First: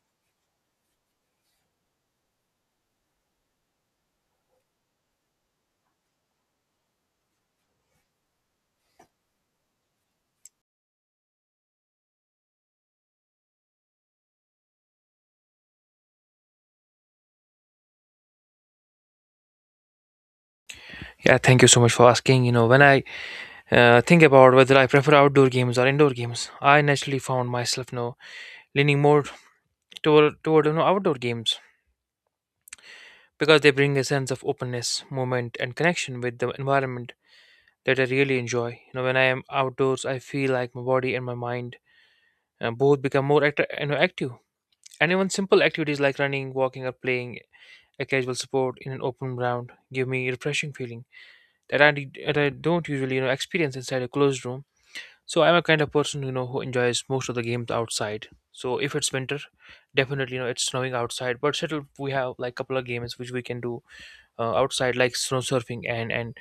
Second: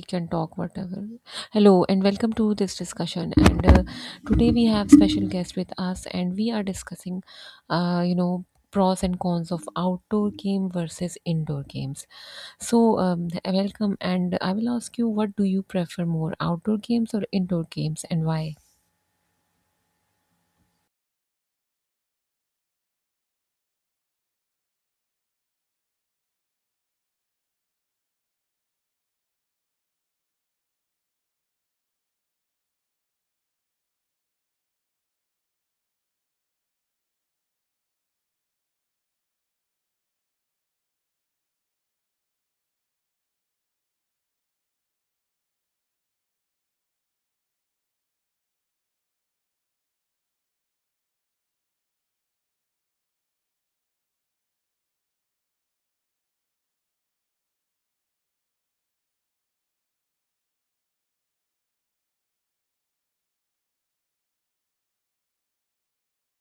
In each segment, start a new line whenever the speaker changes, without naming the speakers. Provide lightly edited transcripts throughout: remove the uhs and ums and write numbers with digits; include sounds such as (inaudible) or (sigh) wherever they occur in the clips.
We can talk whatever. Hello and welcome to this discussion. And today we have special guest with us, and we are discussing, uh, you know, pros and cons of outdoor game versus indoor games. So, welcome, and I will ask you, what do you prefer more, outdoor games or indoor games, and why?
Yeah, thank you so much for asking. You know, when I think about whether I prefer outdoor games or indoor games, I naturally found myself leaning more toward outdoor games, because they bring a sense of openness, movement, and connection with the environment that I really enjoy. You know, when I am outdoors, I feel like my body and my mind both become more active, and even simple activities like running, walking, or playing a casual sport in an open ground give me a refreshing feeling that that I don't usually experience inside a closed room. So I'm a kind of person, who enjoys most of the games outside. So if it's winter, definitely, it's snowing outside. But still, we have like couple of games which we can do outside, like snow surfing, and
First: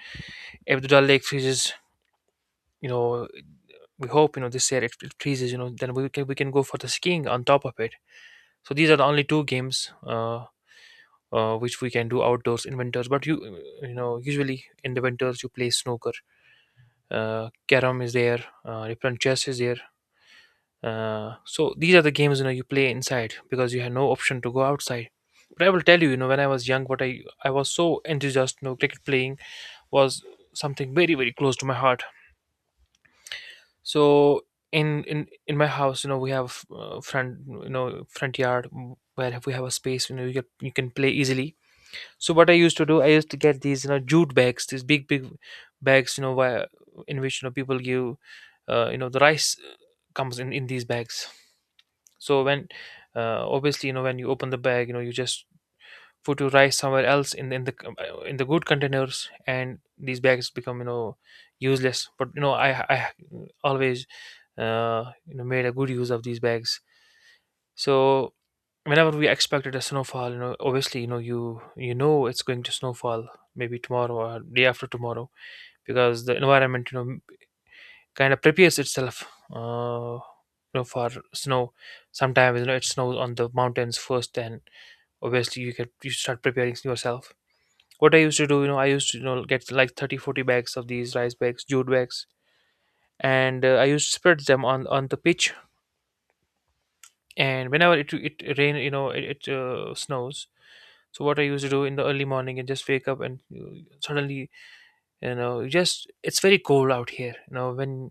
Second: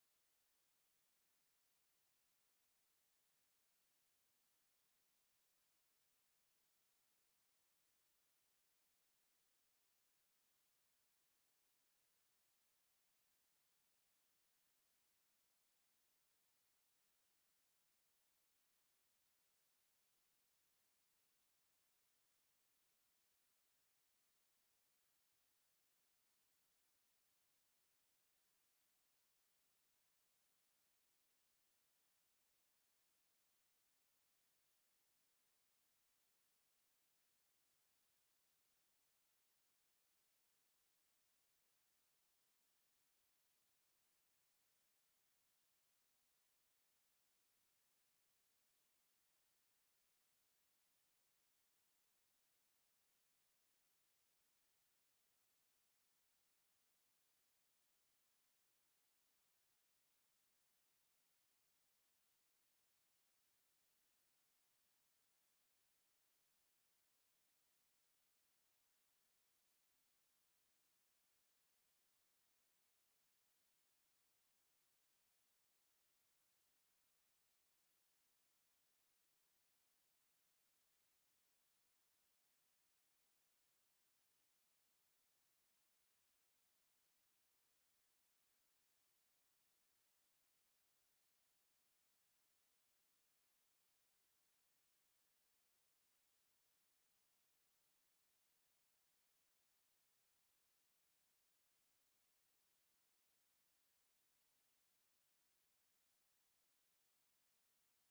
if the Dal Lake freezes, you know, we hope this year it freezes, then we can go for the skiing on top of it. So these are the only two games, which we can do outdoors in winters. But you know usually in the winters you play snooker, carom is there, different chess is there. So these are the games you play inside, because you have no option to go outside. But I will tell you, when I was young, what I was so enthusiastic, cricket playing was something very very close to my heart. So in my house, we have front you know front yard, where we have a space, you can play easily. So what I used to do, I used to get these jute bags, these big big bags, where in which people give, the rice comes in these bags. So when obviously when you open the bag, you just put your rice somewhere else in the good containers, and these bags become useless. But I always made a good use of these bags. So whenever we expected a snowfall, obviously it's going to snowfall maybe tomorrow or day after tomorrow, because the environment, kind of prepares itself, uh, for snow. Sometimes it snows on the mountains first, and obviously you start preparing yourself. What I used to do, I used to, get like 30, 40 bags of these rice bags, jute bags, and I used to spread them on the pitch. And whenever it rain you know it, it snows. So what I used to do, in the early morning, and just wake up, and suddenly, you just it's very cold out here, when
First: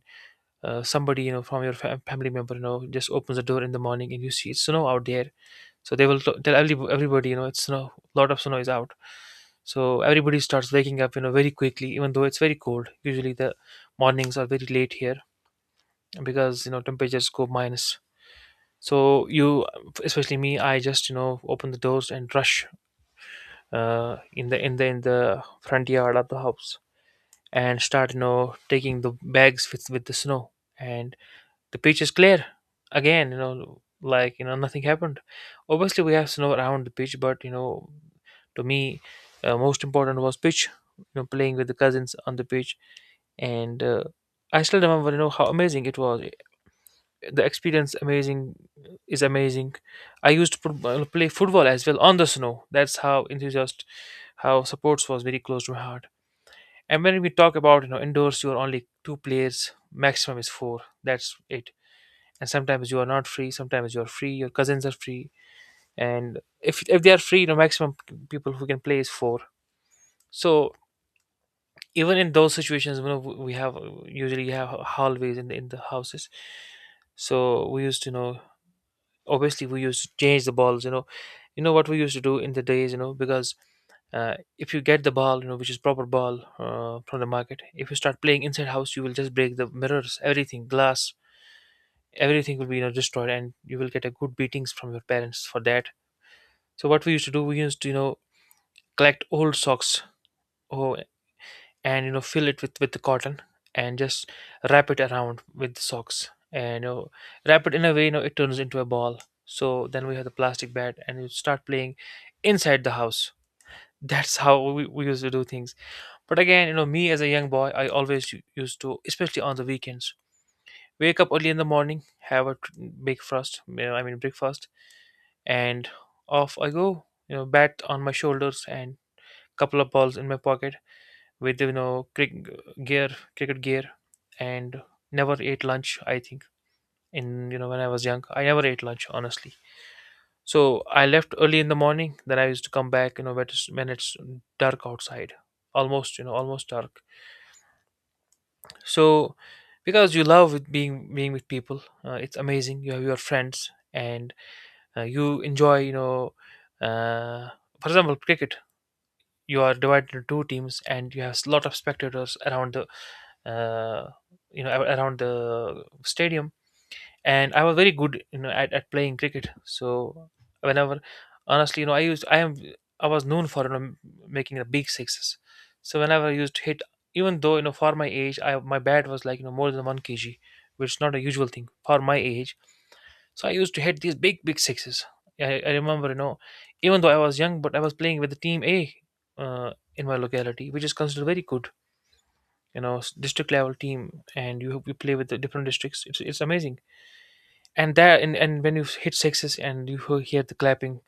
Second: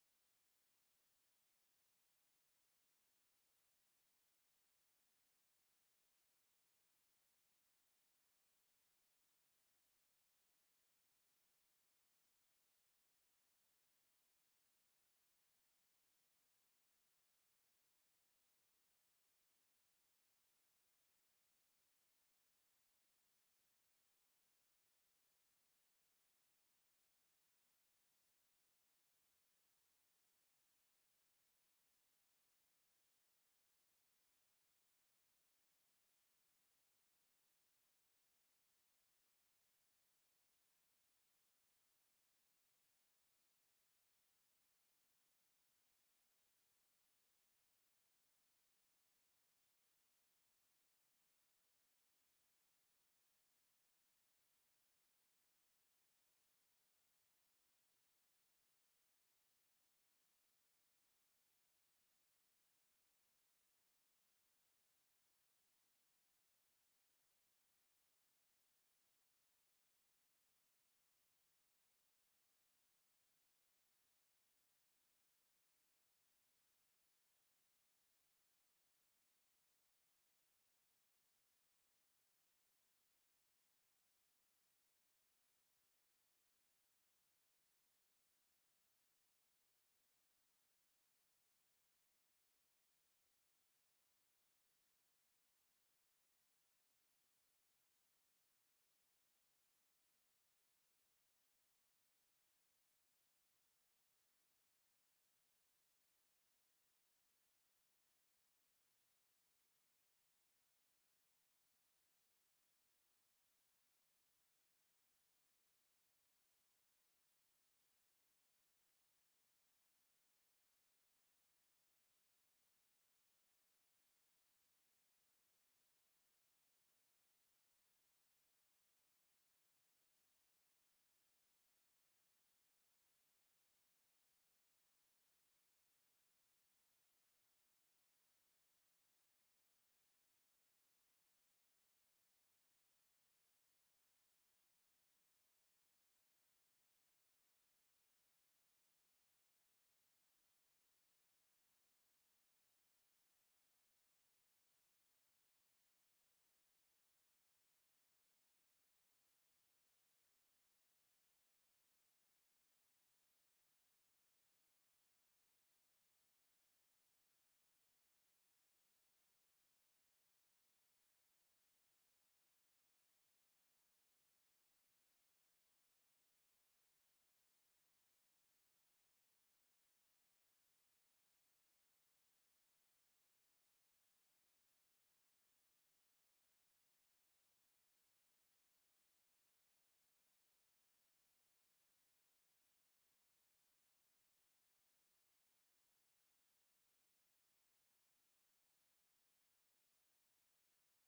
somebody, from your family member, just opens the door in the morning, and you see it's snow out there. So they will tell everybody, it's a lot of snow is out. So everybody starts waking up, very quickly, even though it's very cold. Usually the mornings are very late here, because, temperatures go minus. So especially me, I just, open the doors and rush in the front yard of the house, and start, taking the bags with the snow. And the pitch is clear again, like nothing happened. Obviously we have snow around the beach, but to me, most important was pitch, playing with the cousins on the pitch. And I still remember, how amazing it was. The experience, amazing, is amazing. I used to play football as well on the snow. That's how enthusiast, how sports was very close to my heart. And when we talk about, indoors, you are only two players, maximum is four, that's it. And sometimes you are not free, sometimes you are free, your cousins are free. And if they are free, maximum people who can play is four. So even in those situations, we have usually have hallways in the houses. So we used to, obviously we used to change the balls. What we used to do in the days, because, if you get the ball, which is proper ball, from the market, if you start playing inside house you will just break the mirrors, everything, glass. Everything will be, destroyed, and you will get a good beatings from your parents for that. So what we used to do, we used to, collect old socks. Oh. And fill it with the cotton, and just wrap it around with the socks, and wrap it in a way, it turns into a ball. So then we have the plastic bat and you start playing inside the house. (laughs) That's how we used to do things. But again, me as a young boy, I always used to, especially on the weekends, wake up early in the morning, have a big frost, I mean, breakfast, and off I go, bat on my shoulders, and couple of balls in my pocket, with crick gear, cricket gear. And never ate lunch, I think, in you know when I was young, I never ate lunch, honestly. So I left early in the morning, then I used to come back, when it's dark outside, almost, almost dark. So, because you love with being with people, it's amazing, you have your friends, and you enjoy, uh, for example cricket, you are divided into two teams, and you have a lot of spectators around the uh, you know a- around the stadium. And I was very good, at playing cricket. So whenever, honestly, I used I am I was known for, making the big sixes. So whenever I used to hit, even though, for my age, I my bat was like, more than 1 kg, which is not a usual thing for my age. So I used to hit these big big sixes. I remember, even though I was young, but I was playing with the team a in my locality, which is considered very good, district level team. And you play with the different districts, it's amazing. And when you hit sixes, and you hear the clapping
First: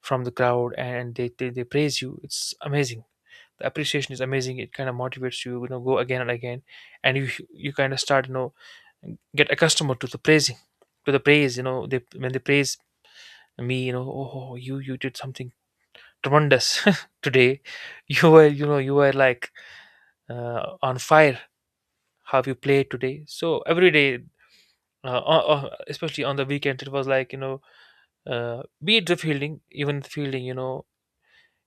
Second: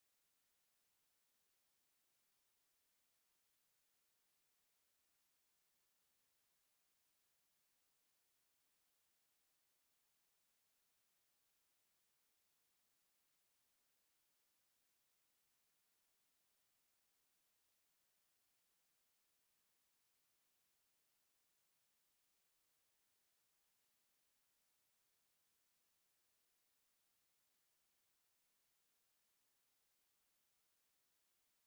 from the crowd, and they praise you, it's amazing. The appreciation is amazing, it kind of motivates you you know go again and again. And you kind of start, get accustomed to the praising, to the praise, they when they praise me, oh, oh, you did something tremendous (laughs) today. You were like on fire. How you played today. So every day, especially on the weekend, it was like, be it the fielding, even the fielding,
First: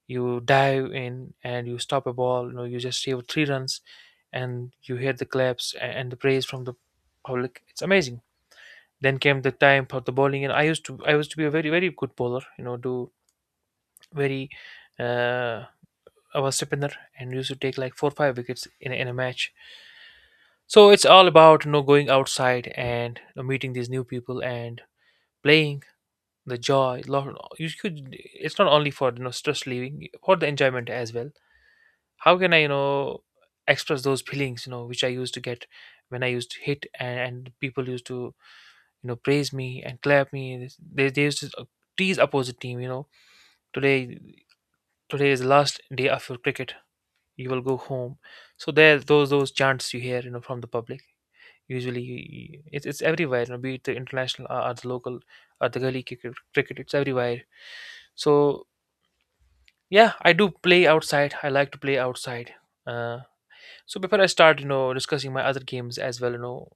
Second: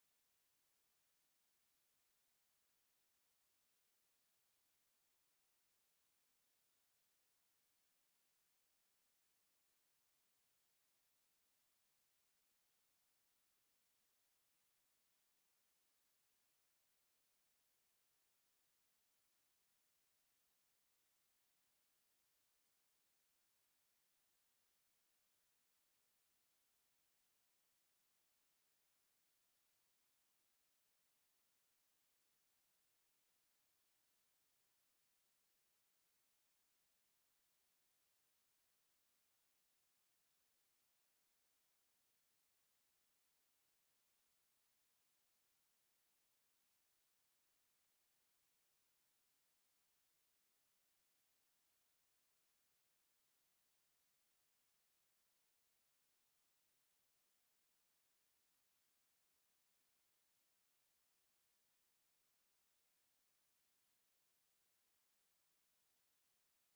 you dive in and you stop a ball, you just save three runs. And you hear the claps, and the praise from the public, it's amazing. Then came the time for the bowling, and I used to be a very very good bowler. You know do very uh I was spinner, and used to take like 4 or 5 wickets in a match. So it's all about, going outside, and, meeting these new people, and playing. The joy, lo- you could it's not only for, stress relieving, for the enjoyment as well. How can I express those feelings, which I used to get, when I used to hit, and people used to, praise me and clap me. They used to tease opposite team, today, today is the last day of your cricket, you will go home. So there those chants you hear, from the public. Usually, it's everywhere, be it the international, or the local, or the gully cricket, it's everywhere. So yeah, I do play outside. I like to play outside. Uh, so before I start, discussing my other games as well,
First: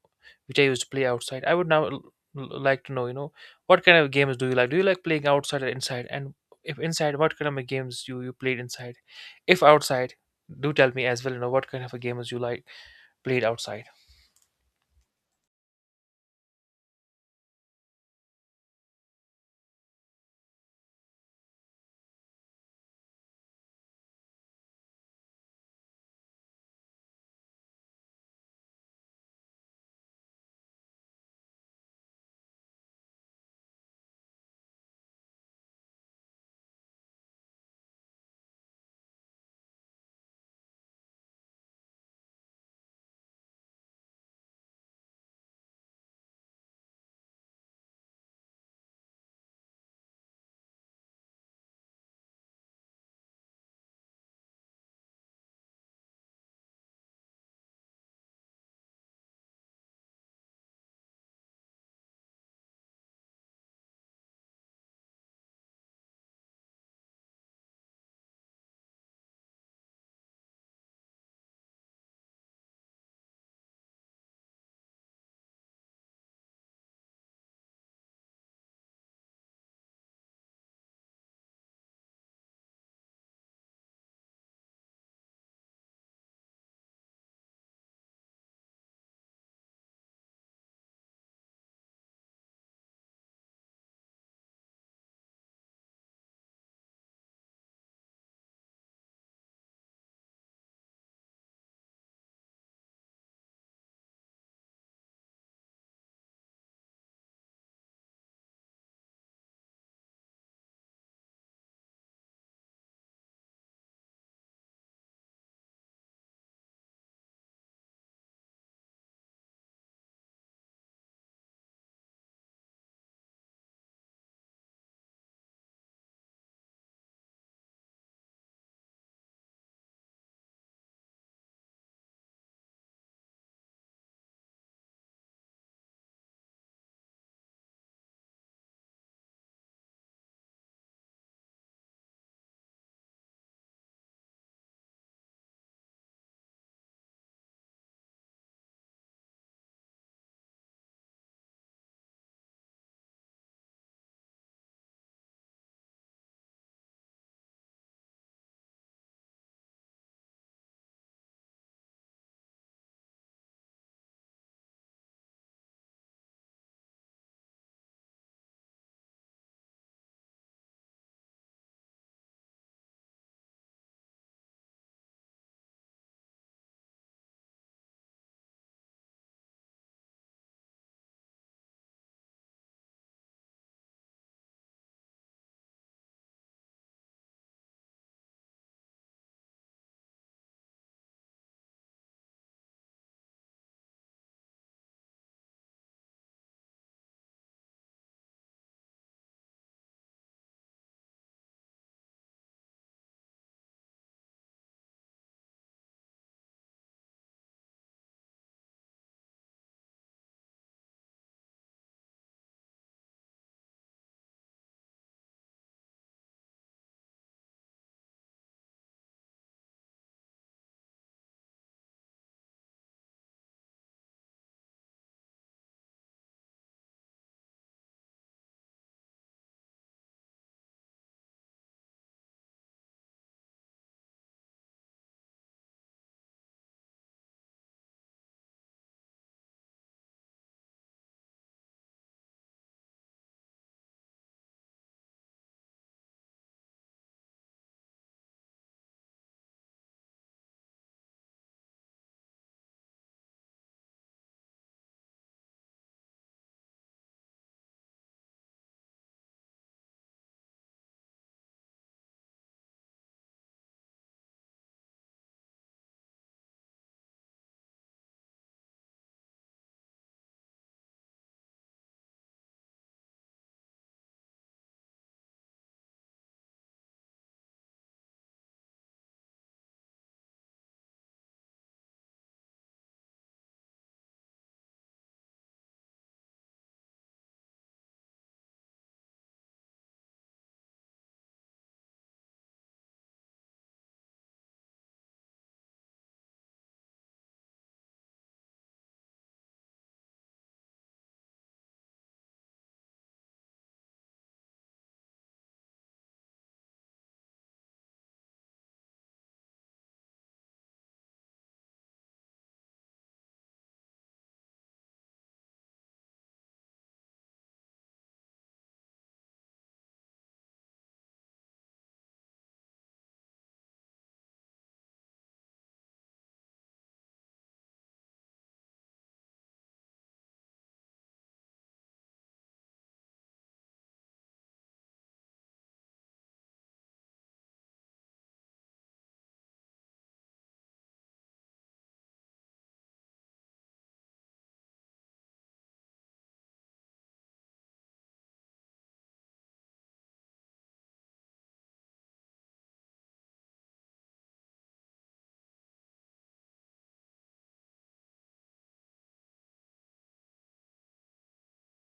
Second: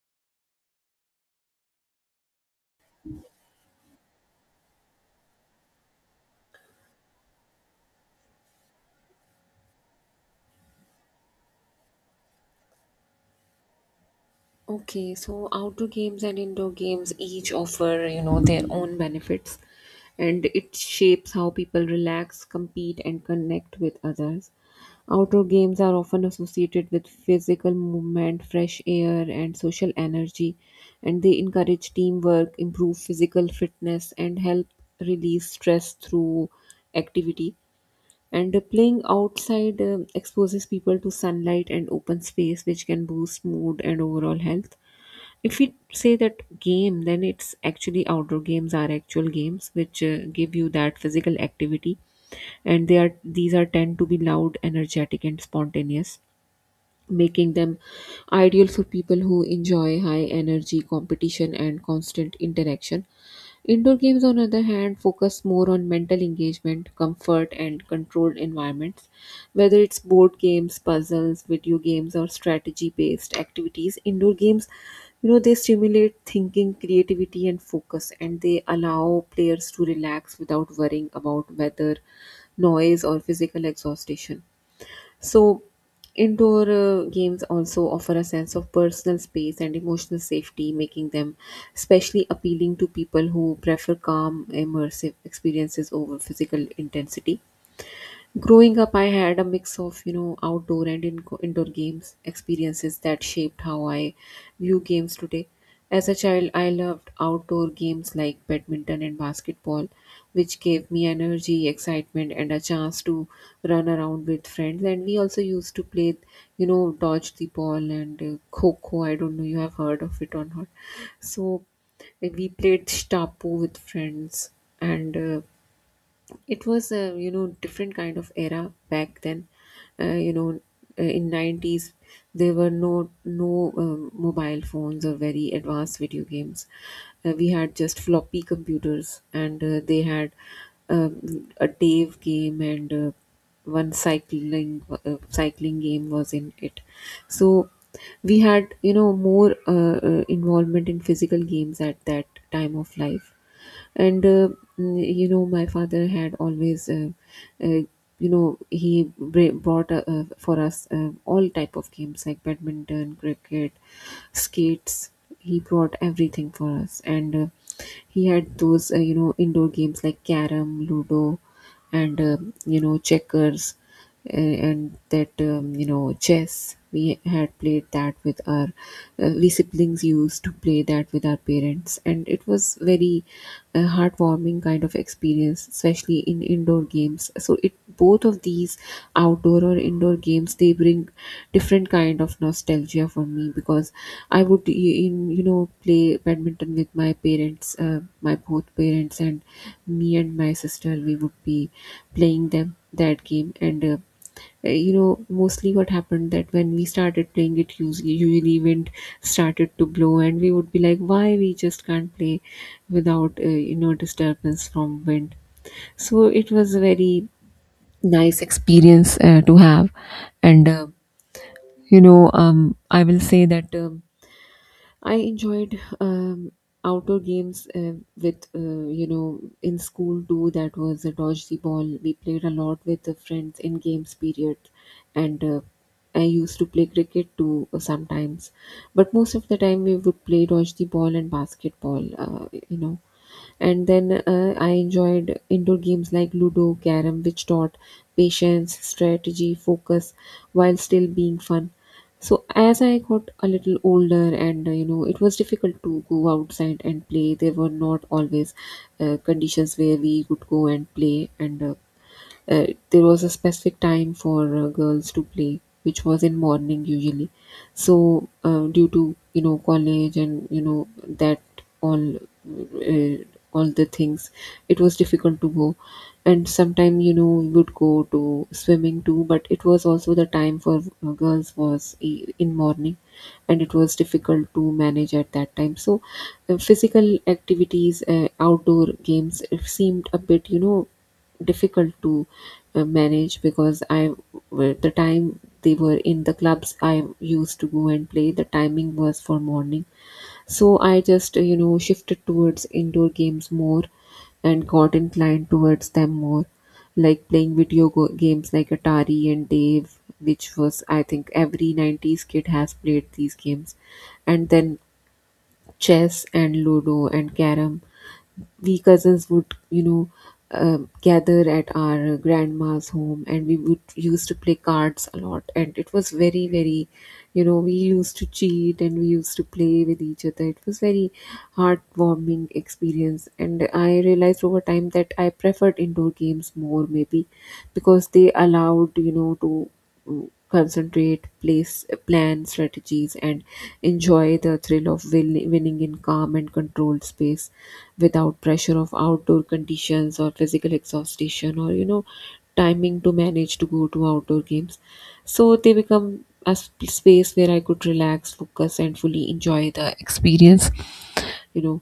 which I used to play outside, I would now like to know, what kind of games do you like? Do you like playing outside or inside? And if inside, what kind of games you played inside? If outside, do tell me as well, what kind of games you like played outside.
Okay, so outdoor games and indoor games each offer, you know, their own benefits, and it shapes how people relax, compete, and connect with others. Outdoor games are often associated with physical movement, fresh air, and social energy, and they encourage teamwork, improve physical fitness, and help release stress through activity. And playing outside exposes people to sunlight and open space, which can boost mood and overall health. If we say that game, then it's actually outdoor games are actual games which give you that physical activity, and they are these are tend to be loud, energetic, and spontaneous, making them ideal for people who enjoy high energy competition and constant interaction. Indoor games, on the other hand, focus more on mental engagement, comfort, and controlled environments. Whether it's board games, puzzles, video games, or strategy based activities, indoor games, you know, they stimulate thinking, creativity, and focus, and they allow players to relax without worrying about weather, noise, or physical exhaustion. So, indoor games also offer a sense of personal space and emotional safety, making them especially appealing to people who prefer calm, immersive experiences over physical intensity. Growing up, I had a mix of, you know, outdoor and indoor games experiences that shaped how I view games today. As a child, I loved outdoor games like badminton and basketball, which gave me energy, excitement, and a chance to run around with friends. And we also used to play, you know, dodge the ball and kho. I don't know you have heard of it or not. So we played Shtapu with friends, and it was a different kind of era back then, uh, you know in 90s. There were no mobile phones or very advanced video games. We had just floppy computers, and they had a dave game, and one cycling game was in it. So we had, more involvement in physical games at that time of life. And mm, you know My father had always uh, brought for us all type of games like badminton, cricket, skates. He brought everything for us, and he had those indoor games like carom, ludo, and checkers. And that, chess, we had played that with our, we siblings used to play that with our parents, and it was very a heartwarming kind of experience, especially in indoor games. So, it both of these outdoor or indoor games, they bring different kind of nostalgia for me, because I would y- in you know play badminton with my parents, my both parents and me and my sister. We would be playing them that game. And mostly what happened, that when we started playing it, usually wind started to blow, and we would be like, why we just can't play without, disturbance from wind. So it was a very nice experience to have. And I will say that, I enjoyed outdoor games with, in school too. That was a dodge the ball. We played a lot with the friends in games period, and I used to play cricket too, sometimes. But most of the time, we would play dodge the ball and basketball. And then I enjoyed indoor games like ludo, carom, which taught patience, strategy, focus, while still being fun. So as I got a little older, and it was difficult to go outside and play. There were not always conditions where we could go and play, and there was a specific time for girls to play, which was in morning usually. So due to, college and, that, all uh, all the things, it was difficult to go. And sometime, we would go to swimming too, but it was also the time for, girls was in morning, and it was difficult to manage at that time. So physical activities, outdoor games, it seemed a bit, difficult to manage, because I, well, the time they were in the clubs, I used to go and play, the timing was for morning. So I just shifted towards indoor games more, and got inclined towards them more, like playing video games like Atari and Dave, which was, I think, every 90s kid has played these games. And then chess and ludo and carom, we cousins would, gather at our grandma's home, and we would used to play cards a lot, and it was very very, we used to cheat, and we used to play with each other. It was very heartwarming experience, and I realized over time that I preferred indoor games more, maybe because they allowed, to concentrate, place, plan strategies, and enjoy the thrill of winning in calm and controlled space, without pressure of outdoor conditions or physical exhaustion, or timing to manage to go to outdoor games. So they become a space where I could relax, focus, and fully enjoy the experience. you know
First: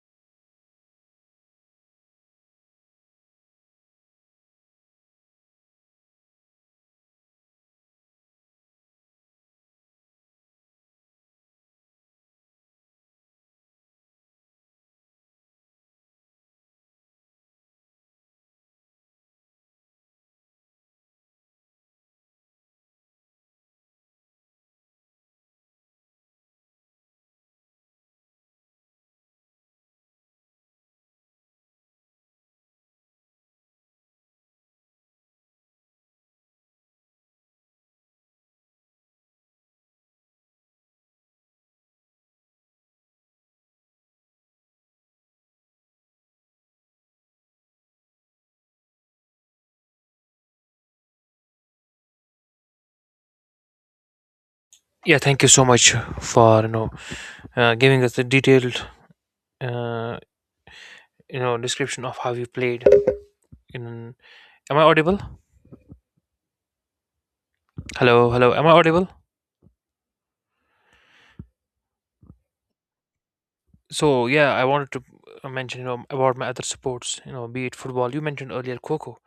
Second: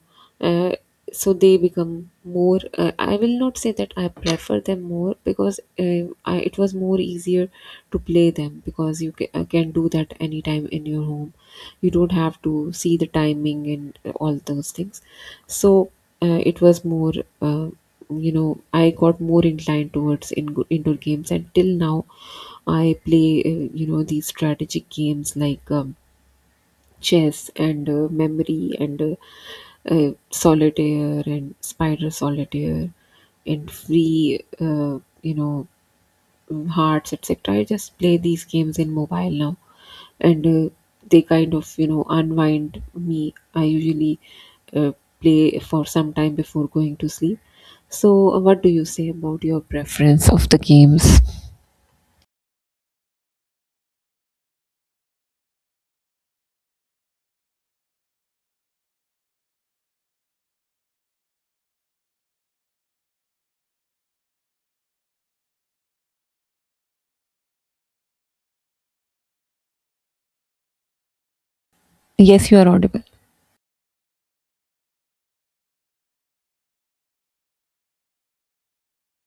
uh, so they become more. I will not say that I prefer them more, because I, it was more easier to play them, because you can do that anytime in your home. You don't have to see the timing, and all those things. So it was more, uh, I got more inclined towards indoor games, and till now I play, these strategic games like, chess, and memory, and solitaire and spider solitaire, and free, hearts, etc. I just play these games in mobile now, and they kind of, unwind me. I usually uh, play for some time before going to sleep. So what do you say about your preference of the games?
Yeah, thank you so much for giving us the detailed uh, description of how you played. In am I audible? Hello, hello. Am I audible?
Yes, you are audible.
So yeah, I wanted to mention about my other sports, you know, be it football. You mentioned earlier Coco.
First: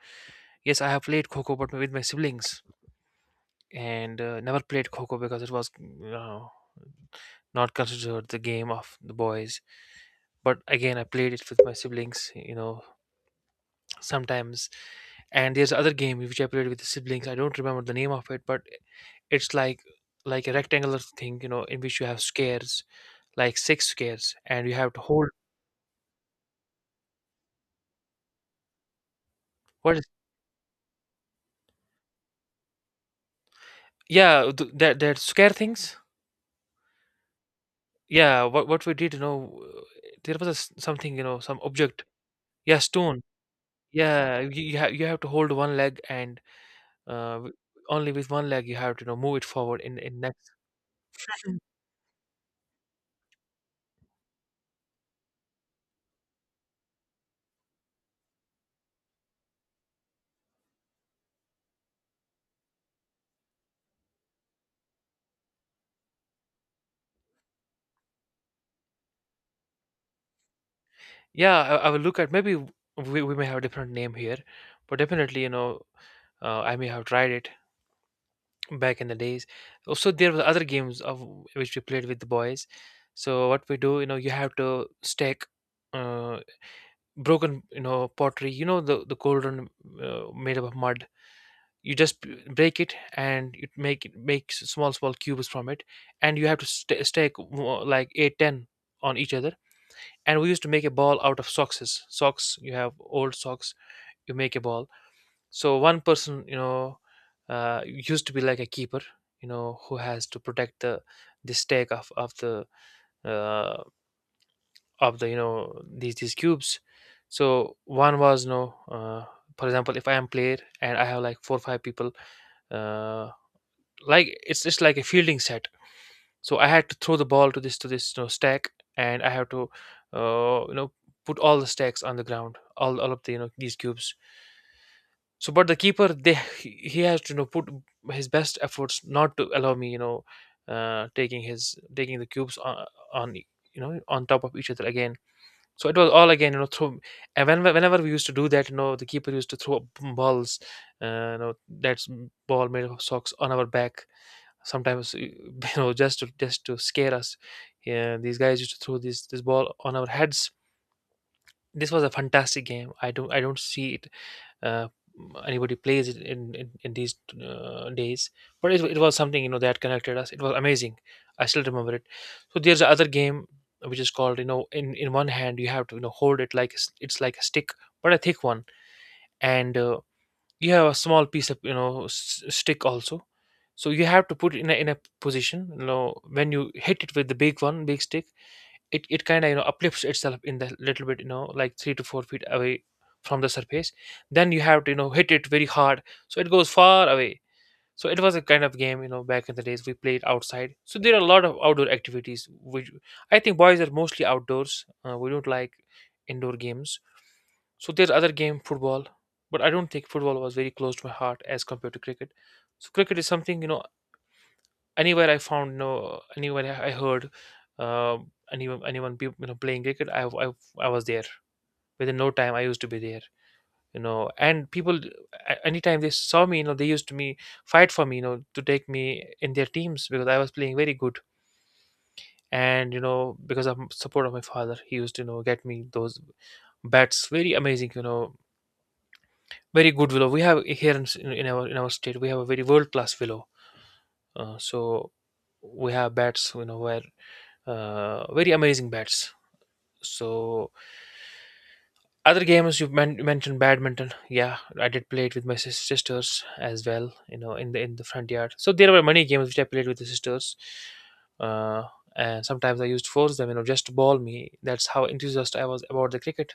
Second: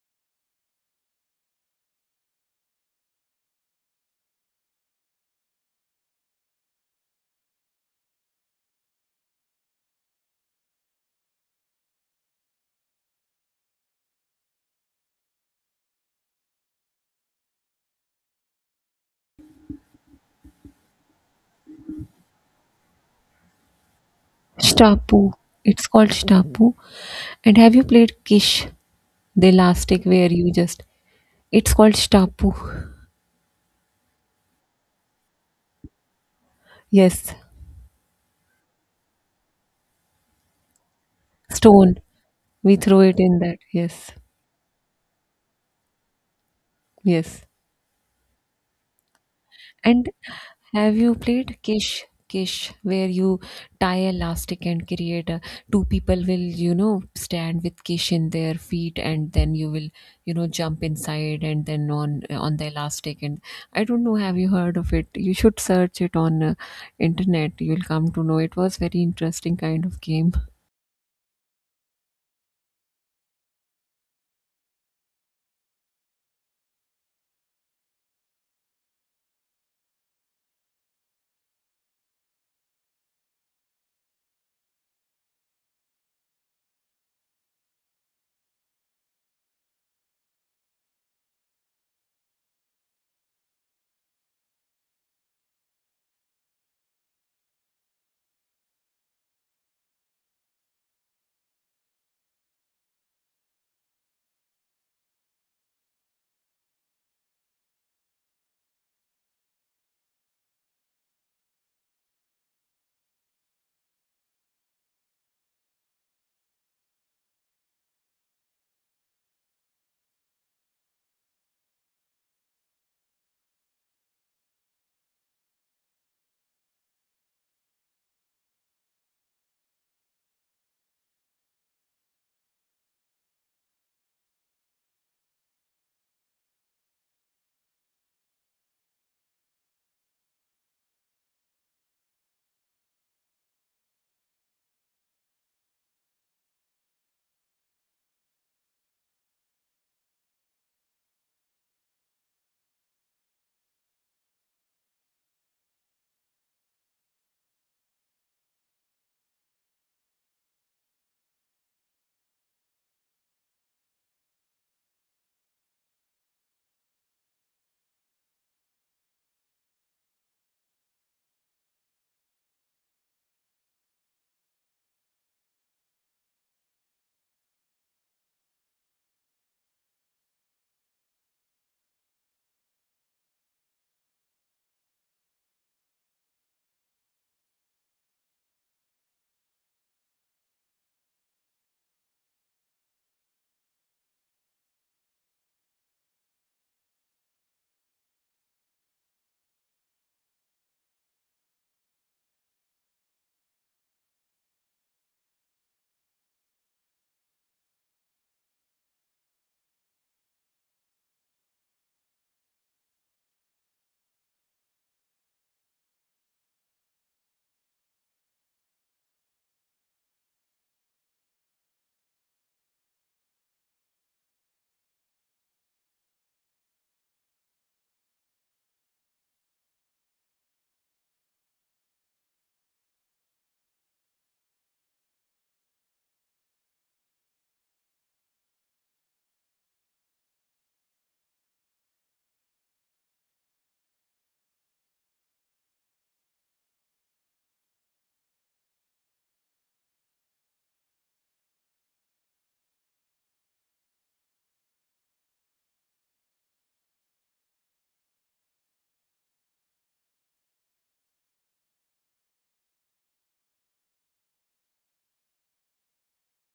Yes, I have played Coco, but with my siblings, and never played Coco because it was you know, not considered the game of the boys. But again, I played it with my siblings, you know, sometimes. And there's other game which I played with the siblings. I don't remember the name of it, but it's like a rectangular thing, you know, in which you have squares, like six squares, and you have to hold.
Shtapu. It's called Shtapu. And have you played Kish? The
What is
elastic where you just — it's called stapu.
yeah, that square things.
Yes.
Yeah, what we did, you know, there was a s something, you know, some
Stone,
object.
we
Yeah,
throw it
stone.
in that. Yes.
Yeah, you have to hold one leg and uh,
Yes.
w- only with one leg you have to, you know, move it forward in
And
next.
have you
(laughs)
played
Mhm.
kish kish where you tie elastic and create a — two people will, you know, stand with kish in their feet, and then you will, you know, jump inside and then on the elastic. And I don't know, have you heard of it? You should search it on, internet. You'll come to know, it was very interesting kind of game.
Yeah, I will look at we may have a different name here, but definitely, you know, I may have tried it back in the days. Also, there were other games of which we played with the boys. So what we do, you know, you have to stack uh, broken, you know, pottery. You know, the cauldron made up of mud. You just break it and you make it makes small small cubes from it, and you have to stake like 8, 10 on each other. And we used to make a ball out of socks. You have old socks, you make a ball. So one person, you know, used to be like a keeper, you know, who has to protect the stake of the uh, of the you know these cubes. So one was no for example if I am player and I have like four or five people, uh, like it's just like a fielding set. So I had to throw the ball to this you know, stack, and I have to uh, you know put all the stacks on the ground, all of the you know these cubes. So, but the keeper, they he has to you know put his best efforts not to allow me you know taking the cubes on, on e- you know on top of each other again. So it was all again you know throw, and whenever we used to do that, you know, the keeper used to throw balls, that's ball made of socks on our back sometimes, you (laughs) know, just to scare us. Yeah, these guys used to throw this ball on our heads. This was a fantastic game. I don't see it uh, anybody plays it in these days, but it was something you know that connected us. It was amazing, I still remember it. So there's another game which is called you know in one hand you have to you know hold it like a it's like a stick, but a thick one. And you have a small piece of you know stick also. So you have to put it in in a position you know, when you hit it with the big one big stick, it kind of you know uplifts itself in the little bit you know like 3 to 4 feet away from the surface. Then you have to you know hit it very hard so it goes far away. So it was a kind of game you know back in the days we played outside. So there are a lot of outdoor activities which I think boys are mostly outdoors. We don't like indoor games. So there's other game, football, but I don't think football was very close to my heart as compared to cricket. So cricket is something you know anywhere I found, no anywhere I heard, uh, anyone you know playing cricket, I was there within no time. I used to be there, you know, and people anytime they saw me, you know, they used to me fight for me, you know, to take me in their teams because I was playing very good. And you know because of support of my father, he used to you know get me those bats, very amazing, you know, very good willow. We have here in our in our state we have a very world class willow. So we have bats, you know, where very amazing bats. So other games you mentioned badminton. Yeah, I did play it with my sisters as well. You know, in the front yard. So there were many games which I played with the sisters. Uh, and sometimes I used to force them, you know, just to ball me. That's how enthusiastic I was about the cricket.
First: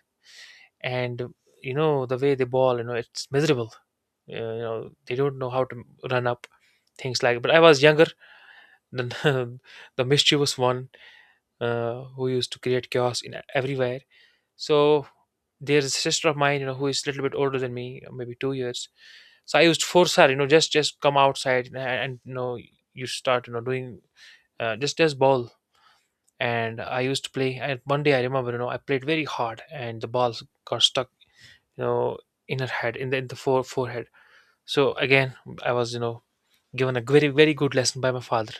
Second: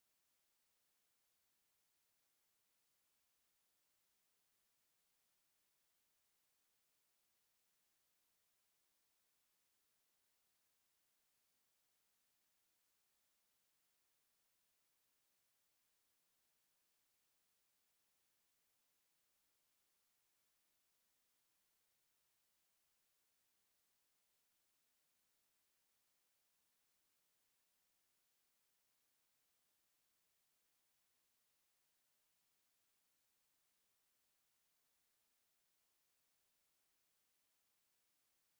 And you know the way they ball, you know, it's miserable, you know, they don't know how to run up things like. But I was younger than (laughs) the mischievous one, who used to create chaos in everywhere. So there's a sister of mine you know who is a little bit older than me, maybe 2 years. So I used to force her, you know, just come outside and you know you start you know doing just ball. And I used to play, and one day I remember you know I played very hard and the balls got stuck, you know, in her head, in the forehead. So again I was you know given a very very good lesson by my father.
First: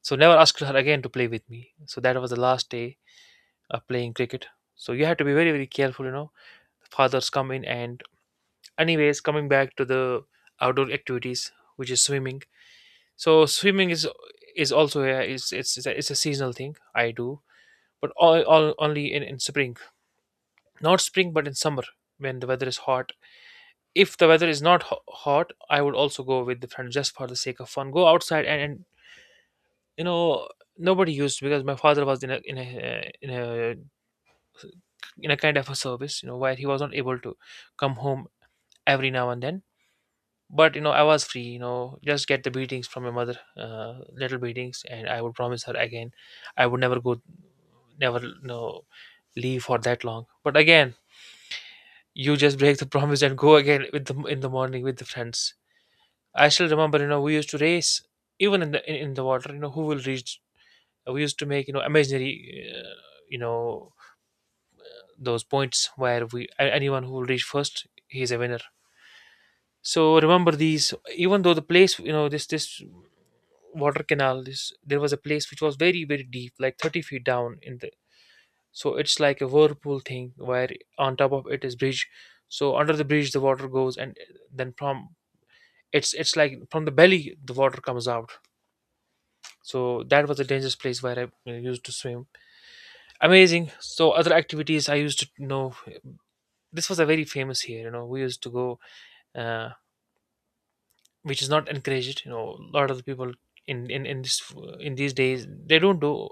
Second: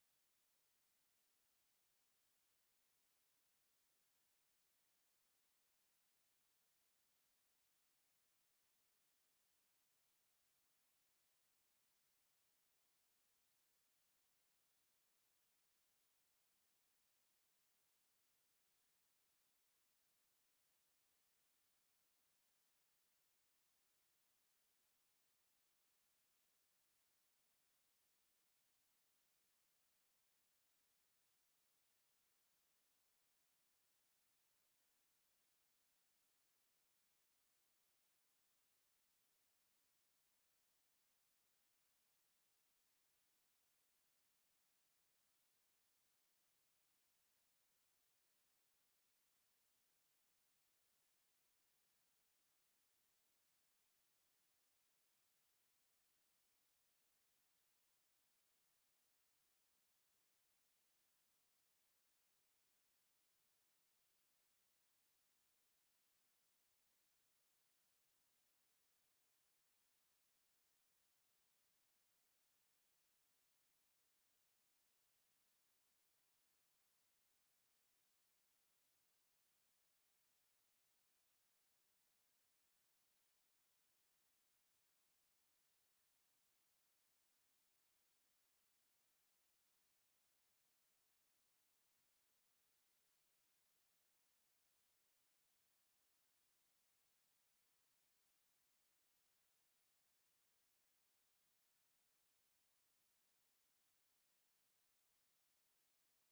So never asked her again to play with me. So that was the last day of playing cricket. So you have to be very very careful. You know, fathers come in, and anyways coming back to the outdoor activities, which is swimming. So swimming is is it's it's a seasonal thing I do, but all only in spring, not spring but in summer when the weather is hot. If the weather is not hot, I would also go with the friend just for the sake of fun. Go outside and you know nobody used to because my father was in a kind of a service you know where he was not able to come home every now and then. But you know I was free, you know, just get the beatings from my mother, little beatings, and I would promise her again I would never go, never you know leave for that long. But again you just break the (laughs) promise and go again with the in the morning with the friends. I still remember you know we used to race even in the in the water, you know, who will reach. We used to make you know imaginary uh, you know those points where we anyone who will reach first, he's a winner. So remember these. Even though the place, you know, this water canal, this there was a place which was very very deep, like 30 feet down in the. So it's like a whirlpool thing where on top of it is bridge. So under the bridge the water goes, and then from it's like from the belly the water comes out. So that was a dangerous place where I used to swim. Amazing. So other activities I used to you know. This was a very famous here. You know, we used to go uh, which is not encouraged, you know, a lot of the people in this in these days they don't do,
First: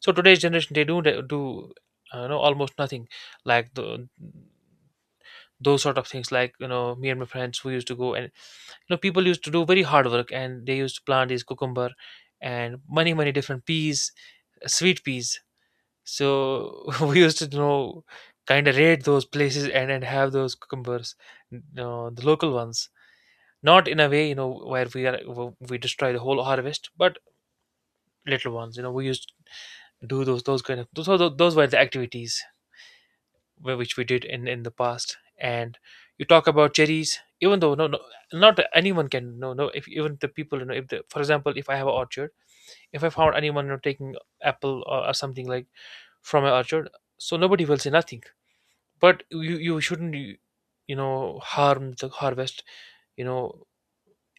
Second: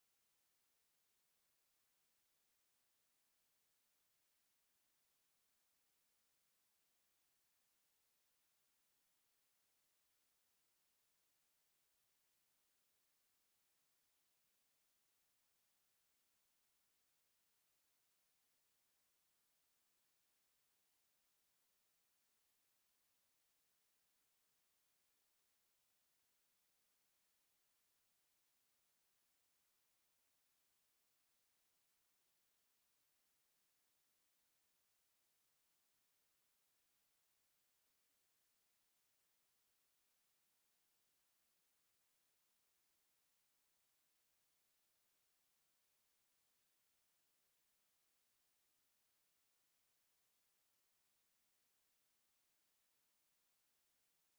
so today's generation they don't do not do you know, almost nothing, like those sort of things. Like, you know, me and my friends who used to go and, you know, people used to do very hard work and they used to plant these cucumber and many many different peas, sweet peas. So (laughs) we used to, you know, kind of raid those places and have those cucumbers, you know, the local ones. Not in a way, you know, where we are we destroy the whole harvest, but little ones, you know, we used to do those kind of those were the activities which we did in the past. And you talk about cherries, even though no, no, not anyone can. No, no, if even the people, you know, if the, for example, if I have an orchard, if I found anyone, you know, taking apple, or something like, from an orchard, so nobody will say nothing. But you shouldn't you know, harm the harvest, you know,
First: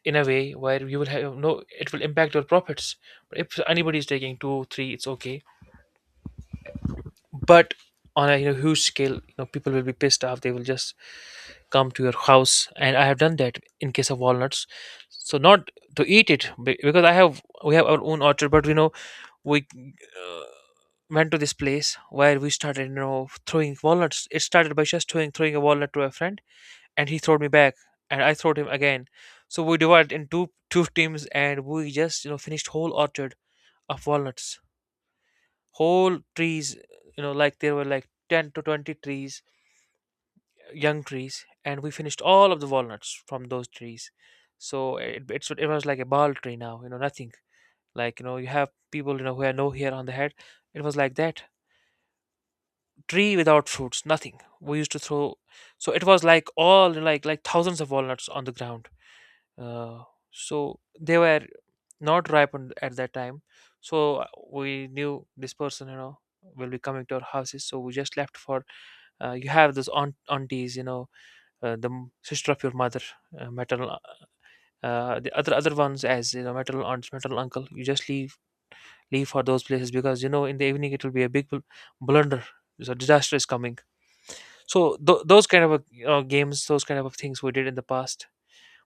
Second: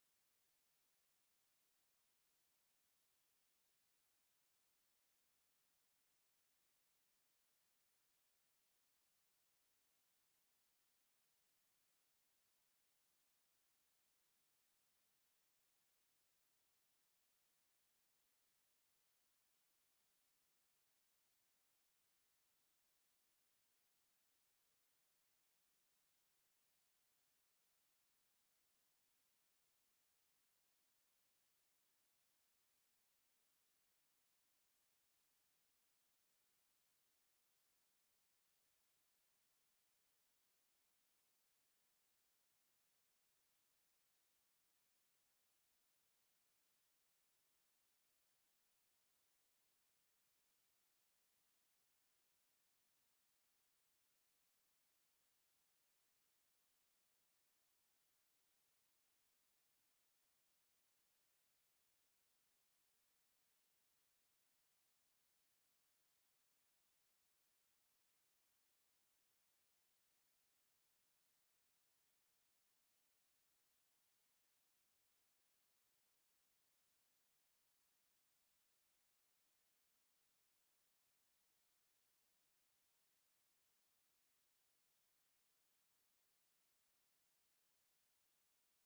in a way where you will have no, it will impact your profits. But if anybody is taking 2 3, it's okay. But on a, you know, huge scale, you know, people will be pissed off. They will just come to your house, and I have done that in case of walnuts. So not to eat it, because I have we have our own orchard, but, you know, we uh, went to this place where we started, you know, throwing walnuts. It started by just throwing a walnut to a friend, and he throwed me back, and I throwed him again. So we divided in two teams and we just, you know, finished whole orchard of walnuts, whole trees. You know, like there were like 10 to 20 trees, young trees, and we finished all of the walnuts from those trees. So it was like a ball tree now. You know, nothing, like, you know, you have people, you know, who have no hair on the head. It was like that, tree without fruits, nothing. We used to throw, so it was like all like thousands of walnuts on the ground. uh, so they were not ripened at that time. So we knew this person, you know, will be coming to our houses, so we just left for, you have those aunties, you know, sister of your mother, maternal, the other ones, as you know, maternal aunts, maternal uncle. You just leave for those places, because you know in the evening it will be a big blunder. So disaster is coming. So those kind of you know, games, those kind of things we did in the past.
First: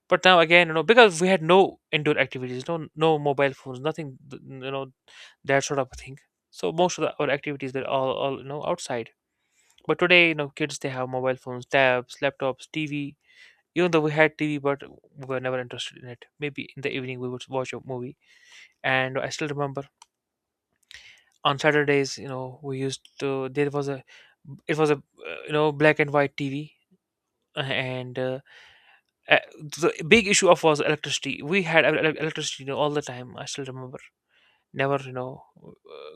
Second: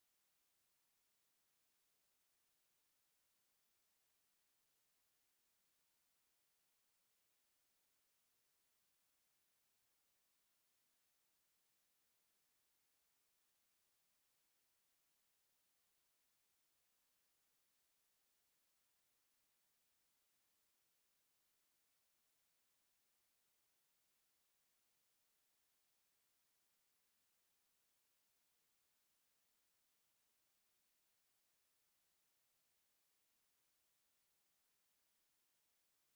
But now again, you know, because we had no indoor activities, no no mobile phones, nothing, you know, that sort of a thing. So most of the, our activities were all you know, outside. But today, you know, kids, they have mobile phones, tabs, laptops, TV. Even though we had TV, but we were never interested in it. Maybe in the evening we would watch a movie. And I still remember, on Saturdays, you know, we used to, there was a, it was a you know, black and white TV, and the big issue of was electricity. We had electricity, you know, all the time. I still remember. Never, you know,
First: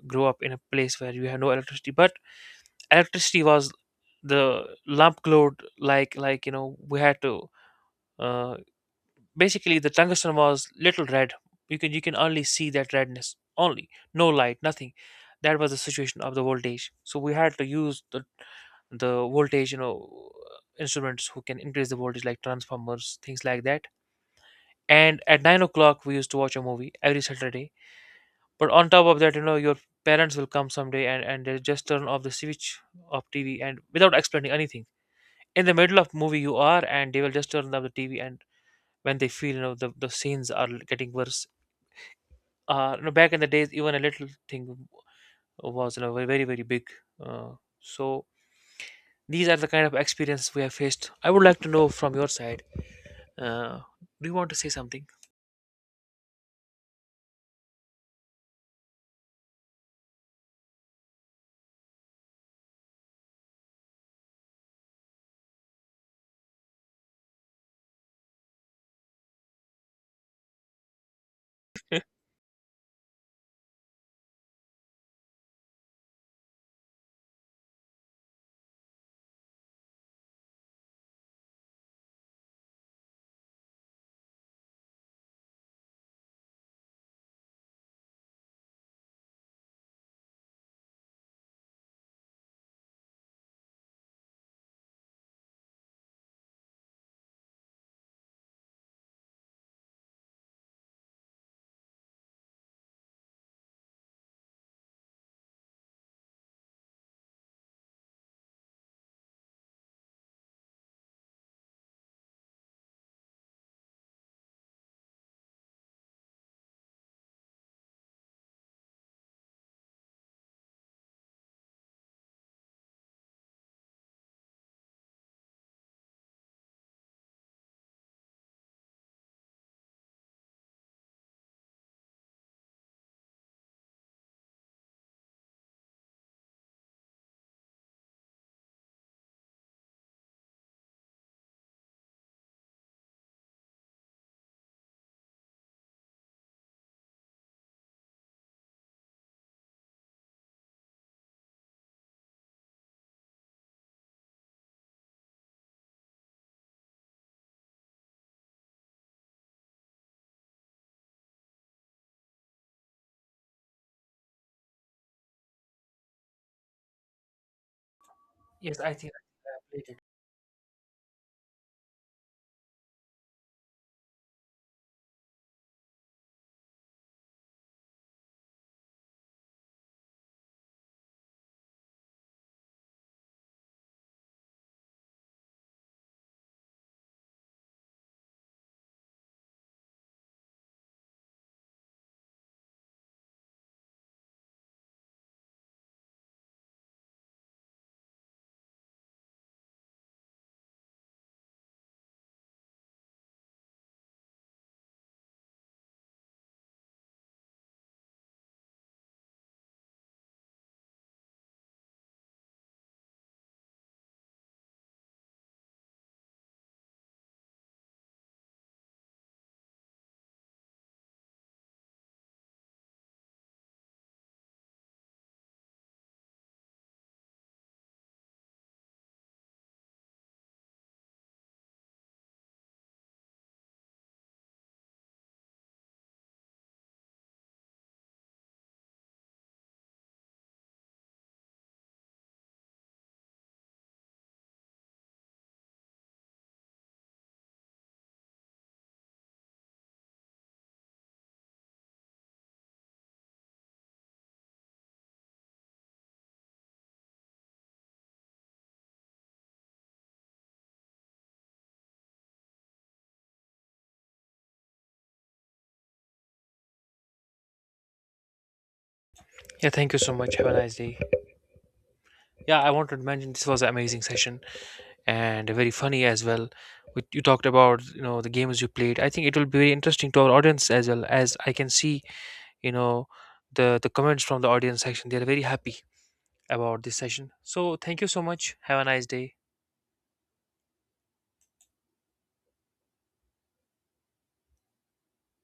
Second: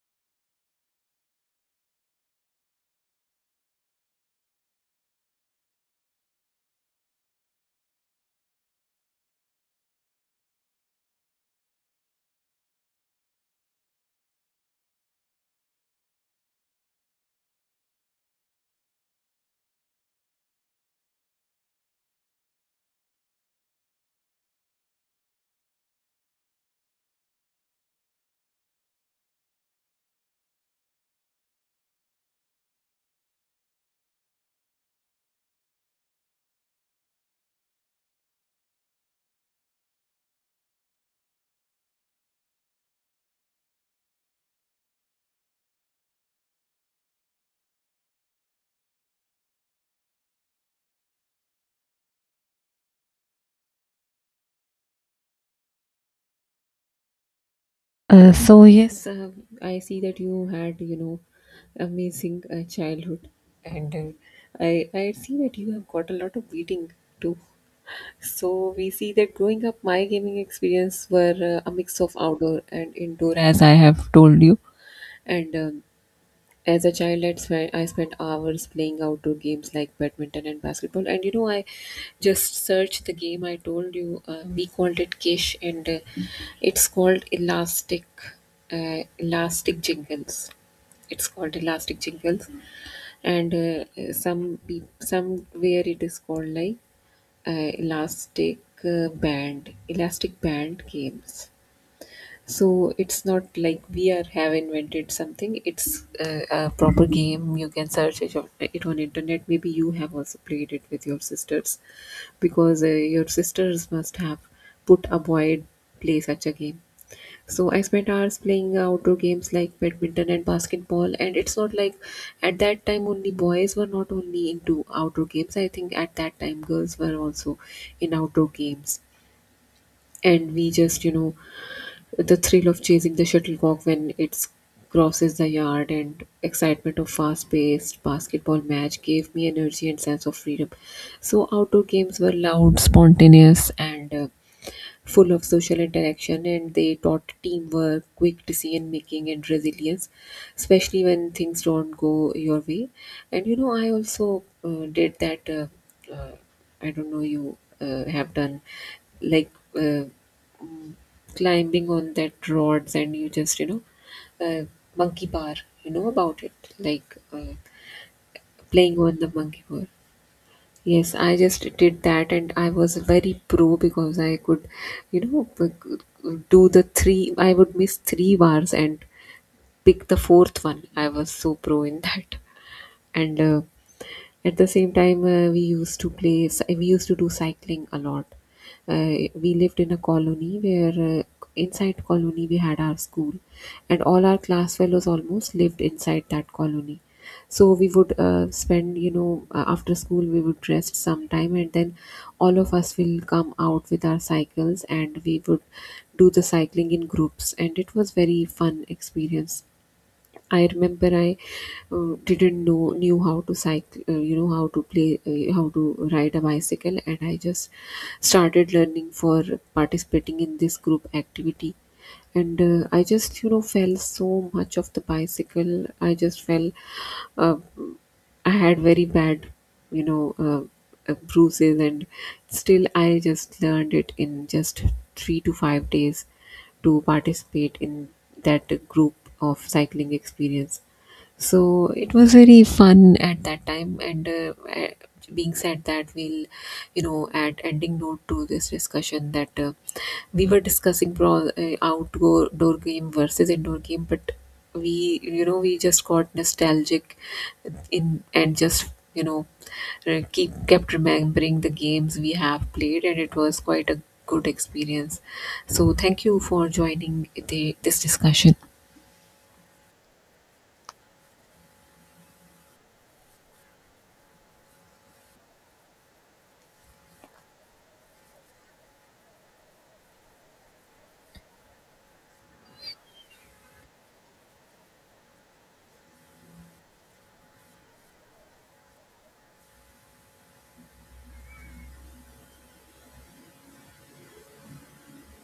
grew up in a place where you have no electricity. But electricity was, the lamp glowed, like you know, we had to. Uh, Basically, the tungsten was little red. You can only see that redness only. No light, nothing. That was the situation of the voltage. So we had to use the voltage, you know, instruments who can increase the voltage, like transformers, things like that. And at 9 o'clock we used to watch a movie every Saturday. But on top of that, you know, your parents will come someday and they just turn off the switch of TV, and without explaining anything, in the middle of movie you are, and they will just turn off the TV. And when they feel, you know, the scenes are getting worse, uh, you know, back in the days even a little thing was, you know, very very big. uh, so these are the kind of experiences we have faced. I would like to know from your side, uh, do you want to say something?
So yes, I see that you had, amazing childhood, and I see that you have got a lot of beating too. So we see that growing up, my gaming experience were a mix of outdoor and indoor, as I have told you, and as a child, I spent hours playing outdoor games like badminton and basketball. And you know, I just searched the game I told you. We called it Kish, and it's called Elastic, Elastic Jingles. It's called Elastic Jingles, and somewhere it is called like, Elastic, Band, Elastic Band Games. So it's not like we are have invented something. It's a proper game. You can search it on, it on internet. Maybe you have also played it with your sisters, because your sisters must have put a boy play such a game. So I spent hours playing outdoor games like badminton and basketball. And it's not like at that time only boys were not only into outdoor games. I think at that time girls were also in outdoor games, and we just, the thrill of chasing the shuttlecock when it crosses the yard, and excitement of fast-paced basketball match gave me energy and sense of freedom. So outdoor games were loud, spontaneous, and full of social interaction, and they taught teamwork, quick decision making, and resilience, especially when things don't go your way. And you know, I also did that. Uh, I don't know, you have done like, uh, mm, climbing on that rods, and you just, you know, uh, monkey bar, you know about it, like
(laughs) Yes, I
playing
think
on
I
the monkey
played
bar.
it.
Yes, I just did that, and I was very pro because I could, you know, do the three. I would miss three bars and pick the fourth one. I was so pro in that, and at the same time, we used to play. We used to do cycling a lot. Uh, we lived in a colony where, inside colony, we had our school, and all our class fellows almost lived inside that colony. So we would spend, after school we would rest sometime, and then all of us will come out with our cycles, and we would do the cycling in groups, and it was very fun experience. I remember I didn't know knew how to cycle, how to play, how to ride a bicycle, and I just started learning for participating in this group activity. And I just, fell so much of the bicycle. I just fell. Uh, I had very bad, bruises, and still I just learned it in just 3 to 5 days to participate in that group of cycling experience. So it was very fun at that time. And being said that, we'll, add ending note to this discussion, that we were discussing outdoor door game versus indoor game, but we just got nostalgic in and just, keep kept remembering the games we have played, and it was quite a good experience. So thank you for joining this discussion.
Yeah, thank you so much, have a nice day. Yeah, I wanted to mention, this was an amazing session and very funny as well. You talked about, you know, the games you played. I think it will be very interesting to our audience, as well as I can see, you know, the comments from the audience section. They are very happy about this session. So thank you so much. Have a nice day.